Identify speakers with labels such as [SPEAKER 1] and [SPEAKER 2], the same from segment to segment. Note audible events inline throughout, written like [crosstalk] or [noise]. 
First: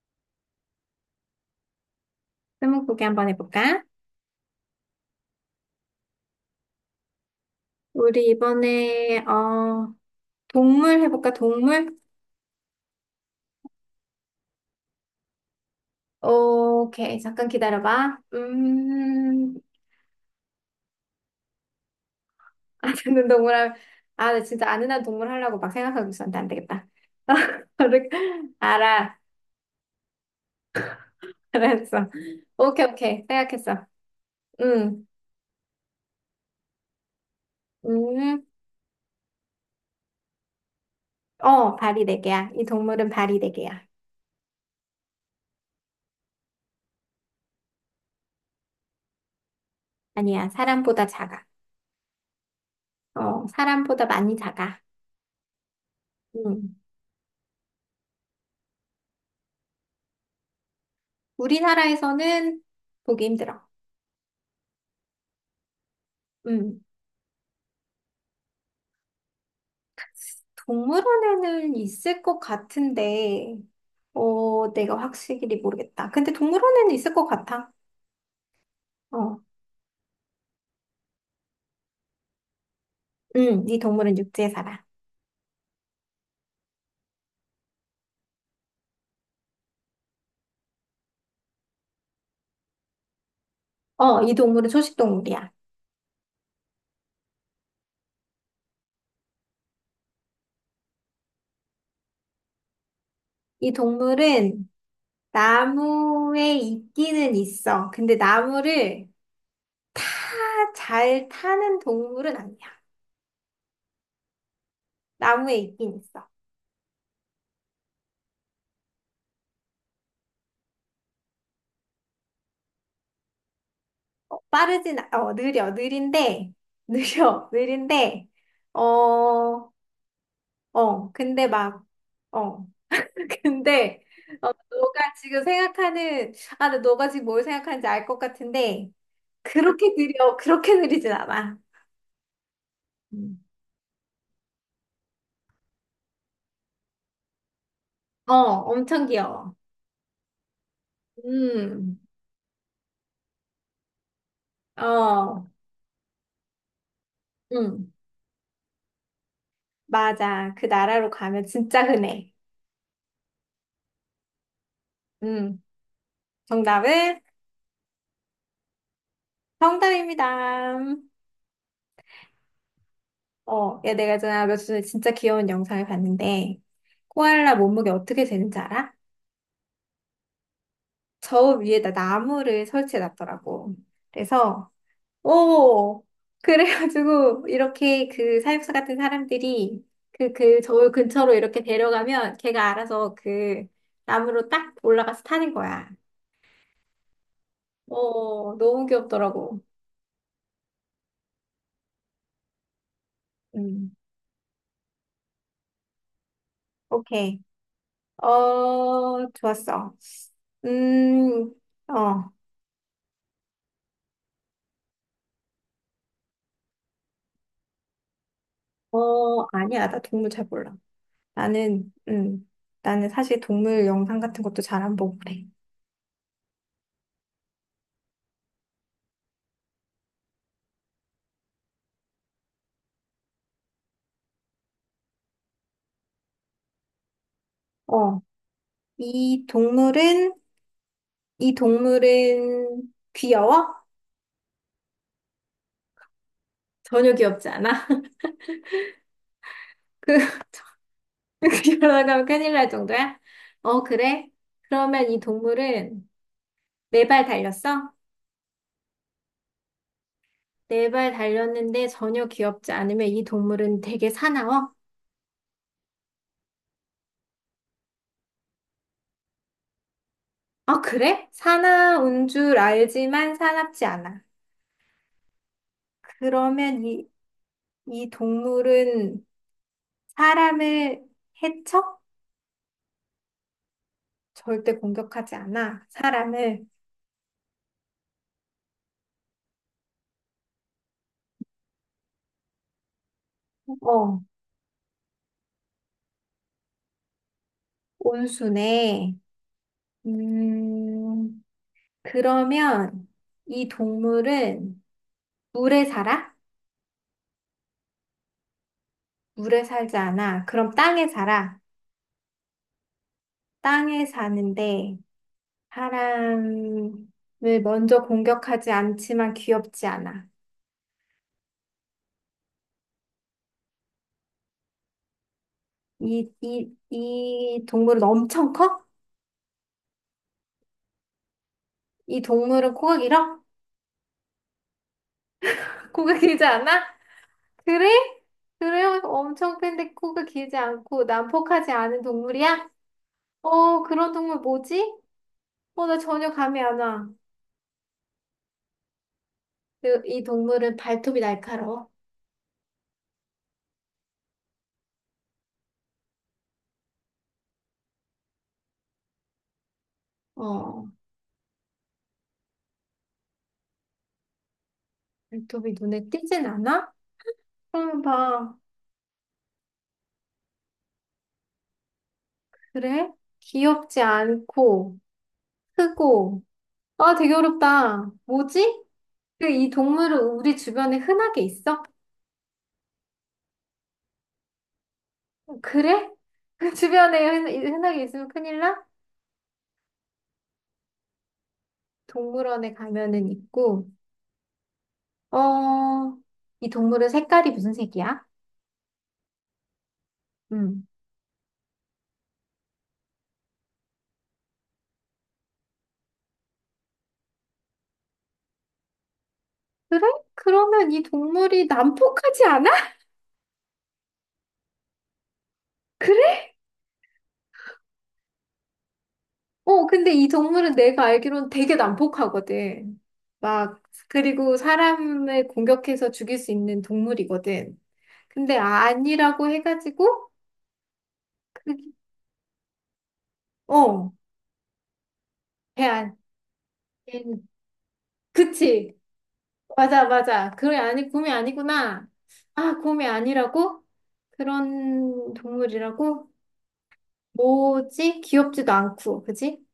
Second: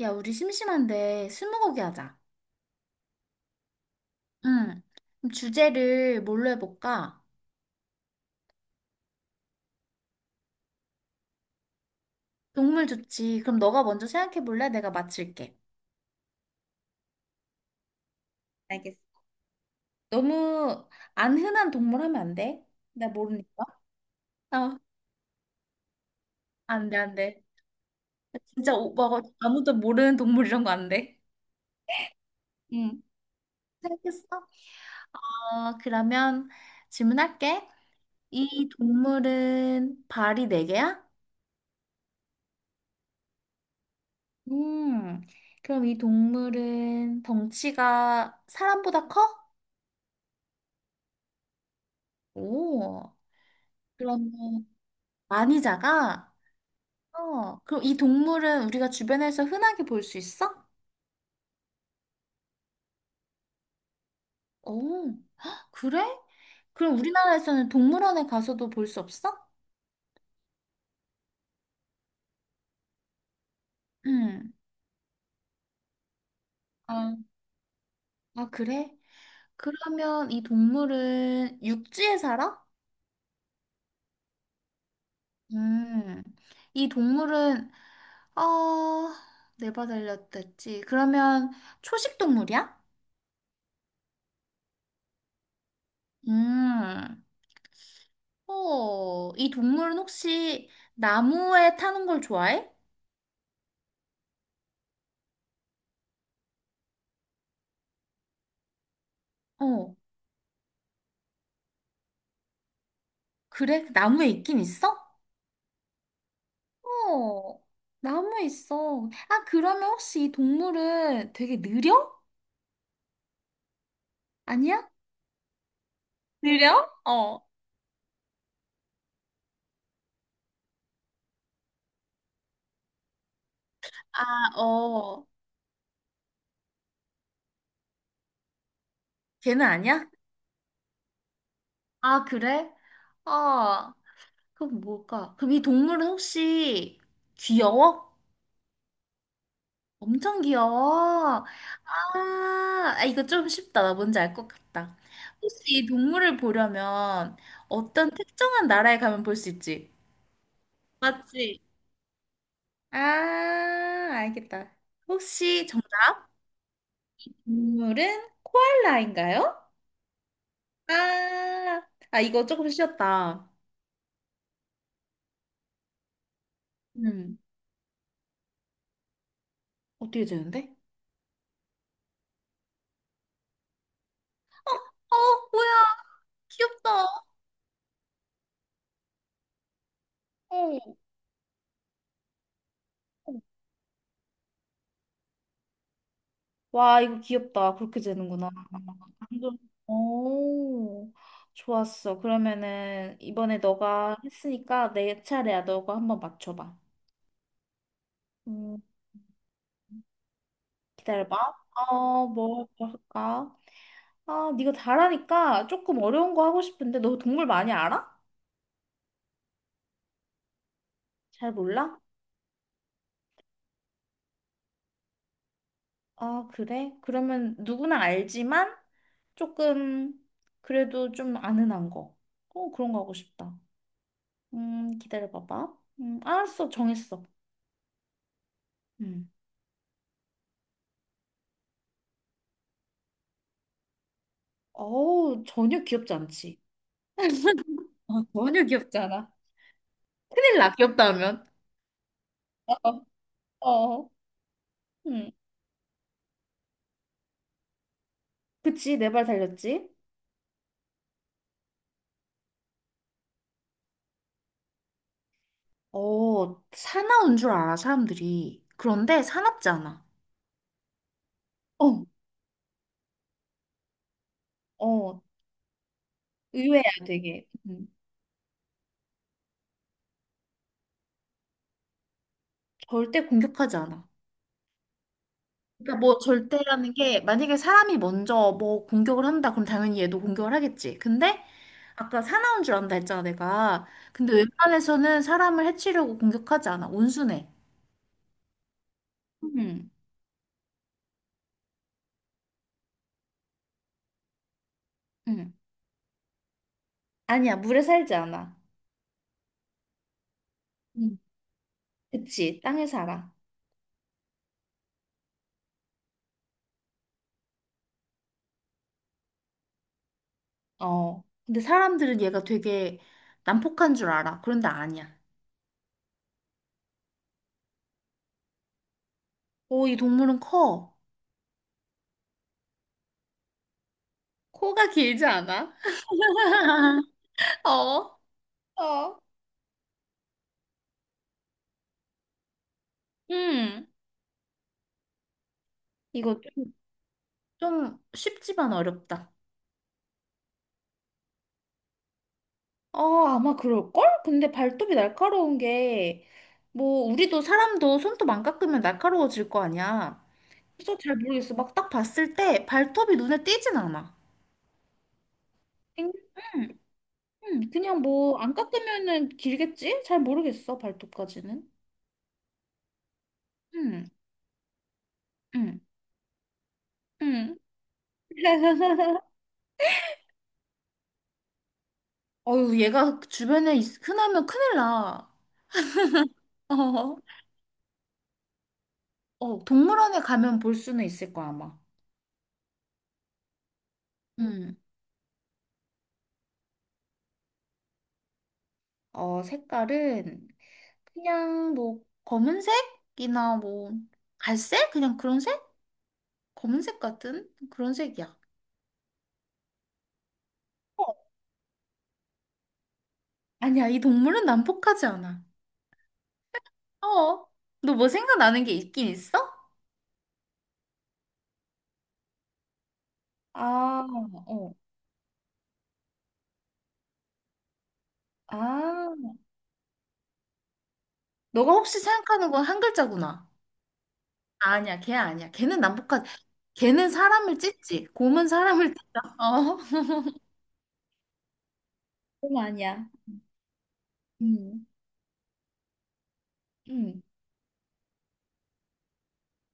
[SPEAKER 1] 야, 우리 심심한데 스무고개 하자.
[SPEAKER 2] 스무고개 한번 해볼까?
[SPEAKER 1] 응. 그럼 주제를 뭘로 해볼까?
[SPEAKER 2] 우리 이번에 동물 해볼까? 동물?
[SPEAKER 1] 동물 좋지. 그럼 너가 먼저 생각해 볼래? 내가 맞힐게.
[SPEAKER 2] 오케이 잠깐 기다려봐.
[SPEAKER 1] 알겠어. 너무 안 흔한 동물 하면 안 돼? 나
[SPEAKER 2] 아는 동물
[SPEAKER 1] 모르니까.
[SPEAKER 2] 할- 아, 나 진짜
[SPEAKER 1] 어,
[SPEAKER 2] 아는 한 동물 하려고 막 생각하고 있었는데 안 되겠다.
[SPEAKER 1] 안 돼, 안 돼.
[SPEAKER 2] [laughs]
[SPEAKER 1] 진짜
[SPEAKER 2] 알아
[SPEAKER 1] 오빠가 아무도 모르는 동물 이런 거 안 돼.
[SPEAKER 2] 알았어. 오케이
[SPEAKER 1] 응.
[SPEAKER 2] 오케이 생각했어.
[SPEAKER 1] 생각했어?
[SPEAKER 2] 음
[SPEAKER 1] 어, 그러면 질문할게.
[SPEAKER 2] 음
[SPEAKER 1] 이 동물은 발이 네 개야?
[SPEAKER 2] 어 발이 네 개야. 이 동물은 발이 네 개야.
[SPEAKER 1] 음. 그럼 이 동물은 덩치가 사람보다 커?
[SPEAKER 2] 아니야 사람보다 작아.
[SPEAKER 1] 오,
[SPEAKER 2] 어 사람보다 많이
[SPEAKER 1] 그러면
[SPEAKER 2] 작아.
[SPEAKER 1] 많이 작아?
[SPEAKER 2] 음
[SPEAKER 1] 어, 그럼 이 동물은 우리가 주변에서 흔하게 볼 수 있어?
[SPEAKER 2] 우리나라에서는 보기 힘들어.
[SPEAKER 1] 오, 헉, 그래?
[SPEAKER 2] 응.
[SPEAKER 1] 그럼 우리나라에서는 동물원에 가서도 볼 수 없어?
[SPEAKER 2] 동물원에는 있을 것 같은데,
[SPEAKER 1] 응.
[SPEAKER 2] 어, 내가 확실히 모르겠다. 근데 동물원에는 있을
[SPEAKER 1] 아,
[SPEAKER 2] 것 같아.
[SPEAKER 1] 아, 그래?
[SPEAKER 2] 어,
[SPEAKER 1] 그러면 이 동물은 육지에 살아?
[SPEAKER 2] 응, 이 동물은 육지에 살아.
[SPEAKER 1] 음, 이 동물은, 어, 내바 달렸댔지. 그러면 초식 동물이야?
[SPEAKER 2] 어, 이 동물은 초식동물이야.
[SPEAKER 1] 음. 어, 이 동물은 혹시 나무에 타는 걸 좋아해?
[SPEAKER 2] 이 동물은 나무에 있기는 있어. 근데 나무를
[SPEAKER 1] 어,
[SPEAKER 2] 타, 잘 타는 동물은 아니야.
[SPEAKER 1] 그래? 나무에 있긴 있어?
[SPEAKER 2] 나무에 있긴 있어.
[SPEAKER 1] 어, 나무에 있어. 아, 그러면 혹시 이 동물은 되게 느려?
[SPEAKER 2] 어,
[SPEAKER 1] 아니야?
[SPEAKER 2] 빠르진, 않- 어, 느려, 느린데, [laughs]
[SPEAKER 1] 느려? 어.
[SPEAKER 2] 느려, 느린데, 어, 어, 근데 막, 어. 근데
[SPEAKER 1] 아,
[SPEAKER 2] 어, 너가
[SPEAKER 1] 어,
[SPEAKER 2] 지금 생각하는 아, 근데 너가 지금 뭘 생각하는지 알 것 같은데
[SPEAKER 1] 걔는
[SPEAKER 2] 그렇게
[SPEAKER 1] 아니야?
[SPEAKER 2] 느려 그렇게 느리진 않아.
[SPEAKER 1] 아, 그래?
[SPEAKER 2] 음.
[SPEAKER 1] 아, 그럼 뭘까? 그럼 이 동물은 혹시 귀여워?
[SPEAKER 2] 어, 엄청 귀여워.
[SPEAKER 1] 엄청 귀여워.
[SPEAKER 2] 음,
[SPEAKER 1] 아, 아, 이거 좀 쉽다. 나 뭔지 알 것 같다.
[SPEAKER 2] 어,
[SPEAKER 1] 혹시 이 동물을 보려면
[SPEAKER 2] 음,
[SPEAKER 1] 어떤 특정한 나라에 가면 볼 수 있지?
[SPEAKER 2] 맞아. 그 나라로 가면
[SPEAKER 1] 맞지?
[SPEAKER 2] 진짜 흔해.
[SPEAKER 1] 아, 알겠다.
[SPEAKER 2] 음,
[SPEAKER 1] 혹시 정답
[SPEAKER 2] 정답은
[SPEAKER 1] 동물은 코알라인가요?
[SPEAKER 2] 정답입니다.
[SPEAKER 1] 아, 아, 이거 조금 쉬웠다.
[SPEAKER 2] 어, 야, 내가 전에 며칠 전에 진짜 귀여운 영상을 봤는데
[SPEAKER 1] 음.
[SPEAKER 2] 코알라 몸무게 어떻게 되는지 알아?
[SPEAKER 1] 어떻게 되는데?
[SPEAKER 2] 저 위에다 나무를 설치해 놨더라고. 그래서
[SPEAKER 1] 어, 뭐야?
[SPEAKER 2] 오,
[SPEAKER 1] 귀엽다.
[SPEAKER 2] 그래가지고, 이렇게 그 사육사 같은 사람들이 그, 그
[SPEAKER 1] 어.
[SPEAKER 2] 저울 근처로 이렇게 데려가면 걔가 알아서 그 나무로 딱 올라가서 타는 거야.
[SPEAKER 1] 와, 이거 귀엽다. 그렇게 되는구나.
[SPEAKER 2] 오, 너무
[SPEAKER 1] 완전,
[SPEAKER 2] 귀엽더라고.
[SPEAKER 1] 오, 좋았어. 그러면은 이번에
[SPEAKER 2] 음,
[SPEAKER 1] 너가 했으니까 내 차례야. 너가 한번 맞춰봐.
[SPEAKER 2] 오케이.
[SPEAKER 1] 음,
[SPEAKER 2] 어, 좋았어.
[SPEAKER 1] 기다려봐.
[SPEAKER 2] 음,
[SPEAKER 1] 어,
[SPEAKER 2] 어,
[SPEAKER 1] 뭐 할까? 아, 네가 잘하니까 조금 어려운 거 하고 싶은데 너 동물 많이 알아?
[SPEAKER 2] 어, 아니야. 나 동물 잘 몰라.
[SPEAKER 1] 잘
[SPEAKER 2] 나는,
[SPEAKER 1] 몰라?
[SPEAKER 2] 나는 사실 동물 영상 같은 것도 잘 안 보고 그래.
[SPEAKER 1] 아, 그래? 그러면 누구나 알지만 조금 그래도 좀 아는 한 거. 어, 그런 거 하고 싶다. 기다려봐봐. 알았어. 정했어.
[SPEAKER 2] 어,
[SPEAKER 1] 음.
[SPEAKER 2] 이 동물은, 이 동물은 귀여워?
[SPEAKER 1] 어우, 전혀 귀엽지 않지.
[SPEAKER 2] 전혀 귀엽지 않아?
[SPEAKER 1] [laughs]
[SPEAKER 2] [laughs]
[SPEAKER 1] 어, 전혀 귀엽지 않아.
[SPEAKER 2] 그,
[SPEAKER 1] 큰일 나, 귀엽다 하면.
[SPEAKER 2] [laughs] 그러다가 큰일 날
[SPEAKER 1] 어,
[SPEAKER 2] 정도야? 어,
[SPEAKER 1] 어.
[SPEAKER 2] 그래? 그러면 이
[SPEAKER 1] 응.
[SPEAKER 2] 동물은 네 발 달렸어?
[SPEAKER 1] 그치, 내 발 달렸지?
[SPEAKER 2] 네 발 달렸는데 전혀 귀엽지 않으면 이 동물은 되게 사나워?
[SPEAKER 1] 어, 사나운 줄 알아, 사람들이. 그런데 사납지 않아.
[SPEAKER 2] 아, 그래?
[SPEAKER 1] 어,
[SPEAKER 2] 사나운 줄 알지만 사납지 않아.
[SPEAKER 1] 어. 의외야,
[SPEAKER 2] 그러면 이,
[SPEAKER 1] 되게. 음,
[SPEAKER 2] 이 동물은 사람을 해쳐?
[SPEAKER 1] 절대 공격하지 않아.
[SPEAKER 2] 절대 공격하지 않아.
[SPEAKER 1] 그러니까 뭐
[SPEAKER 2] 사람을.
[SPEAKER 1] 절대라는 게 만약에 사람이 먼저 뭐 공격을 한다 그럼 당연히 얘도 공격을 하겠지. 근데 아까 사나운 줄 안다 했잖아, 내가.
[SPEAKER 2] 어,
[SPEAKER 1] 근데 웬만해서는 사람을 해치려고 공격하지 않아. 온순해.
[SPEAKER 2] 온순해.
[SPEAKER 1] 응,
[SPEAKER 2] 음, 그러면 이 동물은
[SPEAKER 1] 응.
[SPEAKER 2] 물에 살아?
[SPEAKER 1] 아니야, 물에 살지 않아.
[SPEAKER 2] 물에 살지 않아. 그럼 땅에
[SPEAKER 1] 음.
[SPEAKER 2] 살아.
[SPEAKER 1] 그치, 땅에 살아.
[SPEAKER 2] 땅에 사는데 사람을 먼저 공격하지 않지만 귀엽지 않아.
[SPEAKER 1] 어. 근데 사람들은 얘가 되게 난폭한 줄 알아. 그런데 아니야.
[SPEAKER 2] 이 동물은 엄청 커?
[SPEAKER 1] 오, 이 동물은 커.
[SPEAKER 2] 이 동물은 코가 길어?
[SPEAKER 1] 코가 길지 않아?
[SPEAKER 2] [laughs] 코가 길지 않아?
[SPEAKER 1] [laughs] 어,
[SPEAKER 2] 그래? 그래요?
[SPEAKER 1] 어.
[SPEAKER 2] 엄청 큰데 코가 길지 않고 난폭하지 않은 동물이야? 어,
[SPEAKER 1] 응.
[SPEAKER 2] 그런 동물 뭐지? 어, 나 전혀
[SPEAKER 1] 이거
[SPEAKER 2] 감이
[SPEAKER 1] 좀,
[SPEAKER 2] 안 와.
[SPEAKER 1] 좀 쉽지만 어렵다.
[SPEAKER 2] 그, 이 동물은 발톱이 날카로워.
[SPEAKER 1] 어, 아마 그럴걸? 근데 발톱이 날카로운 게, 뭐, 우리도 사람도 손톱 안 깎으면 날카로워질 거 아니야.
[SPEAKER 2] 어,
[SPEAKER 1] 그래서 잘 모르겠어. 막 딱 봤을 때 발톱이 눈에 띄진 않아.
[SPEAKER 2] 발톱이 눈에
[SPEAKER 1] 응,
[SPEAKER 2] 띄진
[SPEAKER 1] 응,
[SPEAKER 2] 않아?
[SPEAKER 1] 응. 그냥
[SPEAKER 2] 그럼
[SPEAKER 1] 뭐 안
[SPEAKER 2] 봐.
[SPEAKER 1] 깎으면은 길겠지? 잘 모르겠어, 발톱까지는.
[SPEAKER 2] 그래? 귀엽지
[SPEAKER 1] 응,
[SPEAKER 2] 않고,
[SPEAKER 1] 응,
[SPEAKER 2] 크고. 아, 되게
[SPEAKER 1] 응.
[SPEAKER 2] 어렵다. 뭐지?
[SPEAKER 1] [laughs]
[SPEAKER 2] 그 이 동물은 우리 주변에 흔하게 있어?
[SPEAKER 1] 어유 얘가 주변에 있, 흔하면 큰일 나.
[SPEAKER 2] 그래? [laughs] 주변에
[SPEAKER 1] [laughs]
[SPEAKER 2] 흔- 흔하게 있으면 큰일 나?
[SPEAKER 1] 어, 어, 동물원에 가면 볼 수는 있을 거야, 아마.
[SPEAKER 2] 동물원에 가면은 있고,
[SPEAKER 1] 응.
[SPEAKER 2] 어, 이 동물은 색깔이 무슨 색이야?
[SPEAKER 1] 어, 색깔은
[SPEAKER 2] 음.
[SPEAKER 1] 그냥 뭐 검은색이나 뭐 갈색? 그냥 그런 색? 검은색 같은 그런 색이야.
[SPEAKER 2] 그래? 그러면 이
[SPEAKER 1] 어,
[SPEAKER 2] 동물이 난폭하지 않아?
[SPEAKER 1] 아니야, 이 동물은 난폭하지 않아.
[SPEAKER 2] [laughs]
[SPEAKER 1] 어, 너 뭐 생각나는 게 있긴 있어?
[SPEAKER 2] 어, 근데 이 동물은 내가 알기로는 되게 난폭하거든. 막,
[SPEAKER 1] 아,
[SPEAKER 2] 그리고
[SPEAKER 1] 어.
[SPEAKER 2] 사람을 공격해서 죽일 수 있는 동물이거든. 근데 아-
[SPEAKER 1] 아,
[SPEAKER 2] 아니라고 해가지고,
[SPEAKER 1] 너가
[SPEAKER 2] 그,
[SPEAKER 1] 혹시 생각하는 건 한 글자구나.
[SPEAKER 2] 어,
[SPEAKER 1] 아니야, 걔 아니야. 걔는
[SPEAKER 2] 걔, 안-
[SPEAKER 1] 남북한, 걔는
[SPEAKER 2] 걔는-
[SPEAKER 1] 사람을 찢지. 곰은 사람을
[SPEAKER 2] 그치.
[SPEAKER 1] 찢다. [laughs] 어,
[SPEAKER 2] 맞아, 맞아. 그래, 아니, 곰이 아니구나.
[SPEAKER 1] 곰
[SPEAKER 2] 아, 곰이
[SPEAKER 1] 아니야.
[SPEAKER 2] 아니라고?
[SPEAKER 1] 음,
[SPEAKER 2] 그런 동물이라고?
[SPEAKER 1] 음.
[SPEAKER 2] 뭐지? 귀엽지도 않고, 그지?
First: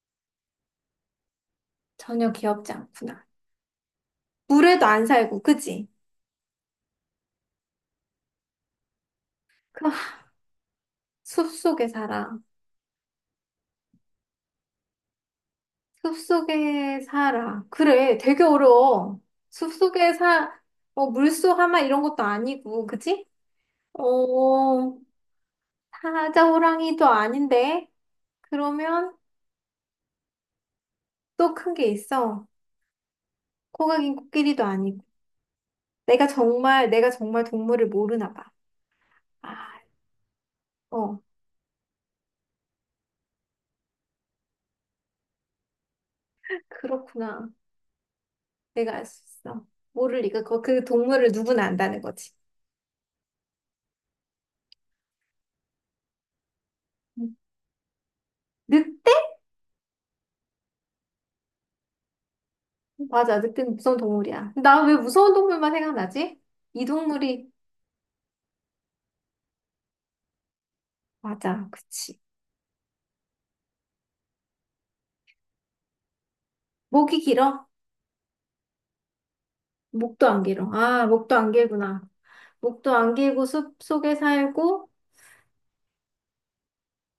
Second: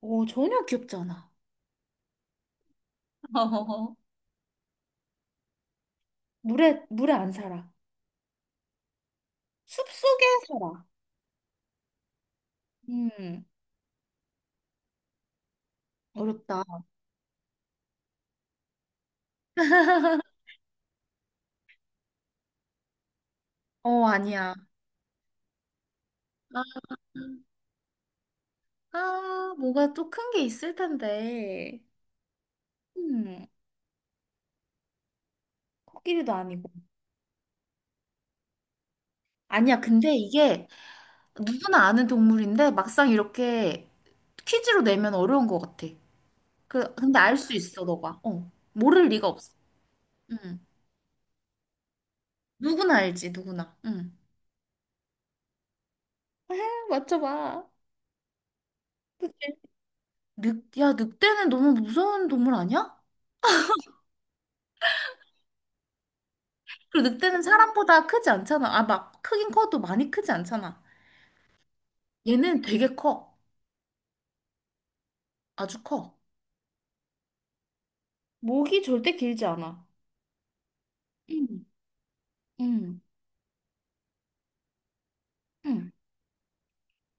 [SPEAKER 1] 오, 전혀 귀엽지 않아.
[SPEAKER 2] 전혀 귀엽지 않구나.
[SPEAKER 1] [laughs] 어.
[SPEAKER 2] 물에도 안 살고, 그지?
[SPEAKER 1] 물에 안 살아.
[SPEAKER 2] 그
[SPEAKER 1] 숲속에 살아.
[SPEAKER 2] 숲속에 살아.
[SPEAKER 1] 음, 어렵다.
[SPEAKER 2] 숲속에 살아. 그래, 되게 어려워. 숲속에
[SPEAKER 1] [laughs]
[SPEAKER 2] 사, 어, 물소 하마 이런 것도 아니고, 그치?
[SPEAKER 1] 어, 아니야.
[SPEAKER 2] 어, 사자
[SPEAKER 1] 아,
[SPEAKER 2] 호랑이도 아닌데? 그러면
[SPEAKER 1] 아, 뭐가 또 큰 게 있을
[SPEAKER 2] 또 큰
[SPEAKER 1] 텐데.
[SPEAKER 2] 게 있어.
[SPEAKER 1] 음,
[SPEAKER 2] 코가 긴 코끼리도 아니고. 내가
[SPEAKER 1] 코끼리도 아니고.
[SPEAKER 2] 정말, 내가 정말 동물을 모르나 봐. 아,
[SPEAKER 1] 아니야, 근데 이게
[SPEAKER 2] 어,
[SPEAKER 1] 누구나 아는 동물인데 막상 이렇게 퀴즈로 내면 어려운 것 같아. 그, 근데 알
[SPEAKER 2] 그렇구나.
[SPEAKER 1] 수 있어, 너가. 어.
[SPEAKER 2] 내가 알
[SPEAKER 1] 모를
[SPEAKER 2] 수
[SPEAKER 1] 리가 없어.
[SPEAKER 2] 있어. 모를 리가, 그,
[SPEAKER 1] 응.
[SPEAKER 2] 그 동물을 누구나 안다는 거지.
[SPEAKER 1] 누구나 알지, 누구나. 응.
[SPEAKER 2] 음.
[SPEAKER 1] 맞춰봐.
[SPEAKER 2] 늑대?
[SPEAKER 1] 그치? 늑, 야, 늑대는 너무 무서운 동물 아니야?
[SPEAKER 2] 맞아, 늑대는 무서운 동물이야. 나 왜 무서운 동물만 생각나지? 이
[SPEAKER 1] 그리고 늑대는
[SPEAKER 2] 동물이
[SPEAKER 1] 사람보다 크지 않잖아. 아, 막, 크긴 커도 많이 크지 않잖아.
[SPEAKER 2] 맞아, 그치.
[SPEAKER 1] 얘는 되게 커. 아주 커.
[SPEAKER 2] 목이 길어?
[SPEAKER 1] 목이 절대 길지 않아.
[SPEAKER 2] 목도 안 길어. 아, 목도 안
[SPEAKER 1] 응,
[SPEAKER 2] 길구나. 목도
[SPEAKER 1] 응,
[SPEAKER 2] 안 길고 숲 속에 살고
[SPEAKER 1] 응,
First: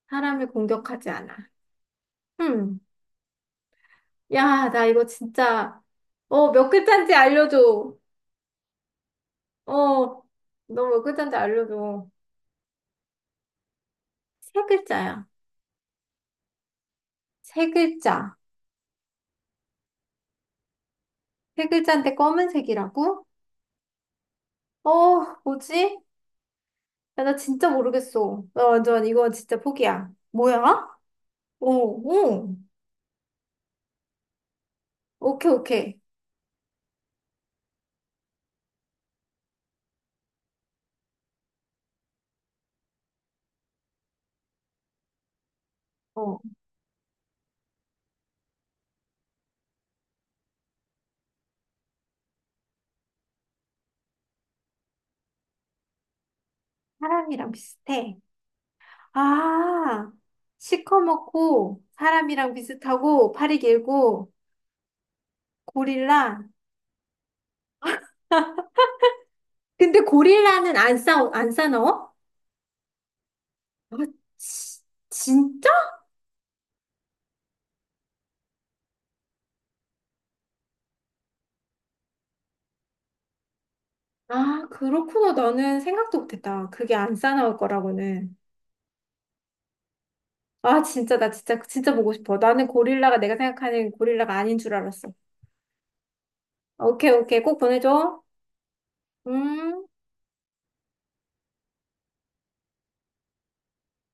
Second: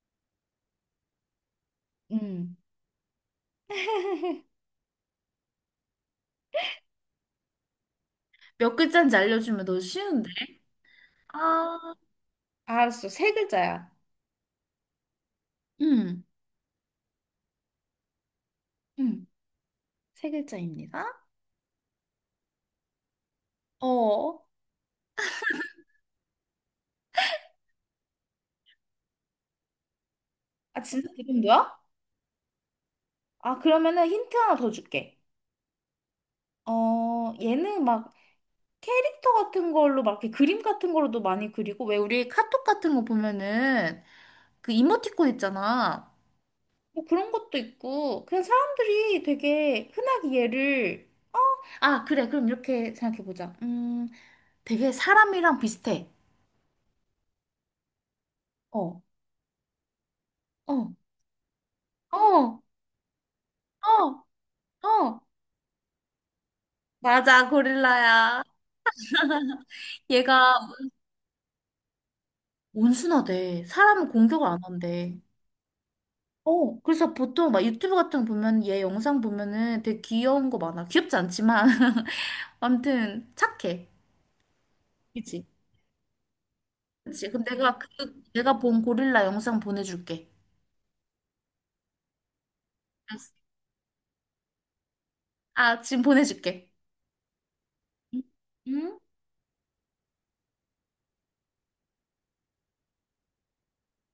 [SPEAKER 2] 사람을 공격하지 않아.
[SPEAKER 1] 응.
[SPEAKER 2] 음.
[SPEAKER 1] [laughs]
[SPEAKER 2] 야, 나 이거 진짜, 어, 몇 글자인지 알려줘.
[SPEAKER 1] 몇 글자인지 알려주면
[SPEAKER 2] 어,
[SPEAKER 1] 너 쉬운데?
[SPEAKER 2] 너 몇 글자인지
[SPEAKER 1] 아.
[SPEAKER 2] 알려줘.
[SPEAKER 1] 알았어. 세 글자야.
[SPEAKER 2] 세 글자야.
[SPEAKER 1] 음,
[SPEAKER 2] 세 글자.
[SPEAKER 1] 음, 세 글자입니다.
[SPEAKER 2] 세 글자인데 검은색이라고?
[SPEAKER 1] 어.
[SPEAKER 2] 어, 뭐지? 야, 나 진짜 모르겠어. 나 완전 이거 진짜 포기야. 뭐야?
[SPEAKER 1] 아, 진짜
[SPEAKER 2] 어,
[SPEAKER 1] 지금도야?
[SPEAKER 2] 어.
[SPEAKER 1] 아, 그러면은 힌트 하나 더 줄게.
[SPEAKER 2] 오케이, 오케이.
[SPEAKER 1] 어, 얘는 막 캐릭터 같은 걸로 막 이렇게 그림 같은 걸로도 많이 그리고 왜 우리 카톡 같은 거 보면은 그 이모티콘 있잖아.
[SPEAKER 2] 어,
[SPEAKER 1] 뭐 그런 것도 있고 그냥 사람들이 되게 흔하게 얘를 아, 그래. 그럼 이렇게 생각해 보자. 되게 사람이랑 비슷해.
[SPEAKER 2] 사람이랑 비슷해.
[SPEAKER 1] 어.
[SPEAKER 2] 아,
[SPEAKER 1] 어,
[SPEAKER 2] 시커멓고 사람이랑
[SPEAKER 1] 어,
[SPEAKER 2] 비슷하고 팔이
[SPEAKER 1] 어,
[SPEAKER 2] 길고
[SPEAKER 1] 어.
[SPEAKER 2] 고릴라.
[SPEAKER 1] 맞아, 고릴라야.
[SPEAKER 2] 근데
[SPEAKER 1] 얘가
[SPEAKER 2] 고릴라는 안 싸, 안 싸나워?
[SPEAKER 1] 온순하대.
[SPEAKER 2] 아,
[SPEAKER 1] 사람을 공격을 안
[SPEAKER 2] 치-
[SPEAKER 1] 한대.
[SPEAKER 2] 진짜?
[SPEAKER 1] 어, 그래서 보통 막 유튜브 같은 거 보면 얘 영상 보면은 되게 귀여운 거 많아. 귀엽지 않지만. [laughs] 아무튼 착해.
[SPEAKER 2] 아, 그렇구나.
[SPEAKER 1] 그치?
[SPEAKER 2] 나는 생각도 못했다. 그게 안
[SPEAKER 1] 그치. 그럼
[SPEAKER 2] 싸나울
[SPEAKER 1] 내가 그,
[SPEAKER 2] 거라고는.
[SPEAKER 1] 내가 본 고릴라 영상 보내줄게.
[SPEAKER 2] 아, 진짜, 나 진짜, 진짜 보고 싶어. 나는 고릴라가
[SPEAKER 1] 알았어.
[SPEAKER 2] 내가 생각하는 고릴라가 아닌 줄 알았어.
[SPEAKER 1] 아, 지금 보내줄게.
[SPEAKER 2] 오케이, 오케이. 꼭 보내줘.
[SPEAKER 1] 응? 응?
[SPEAKER 2] 음.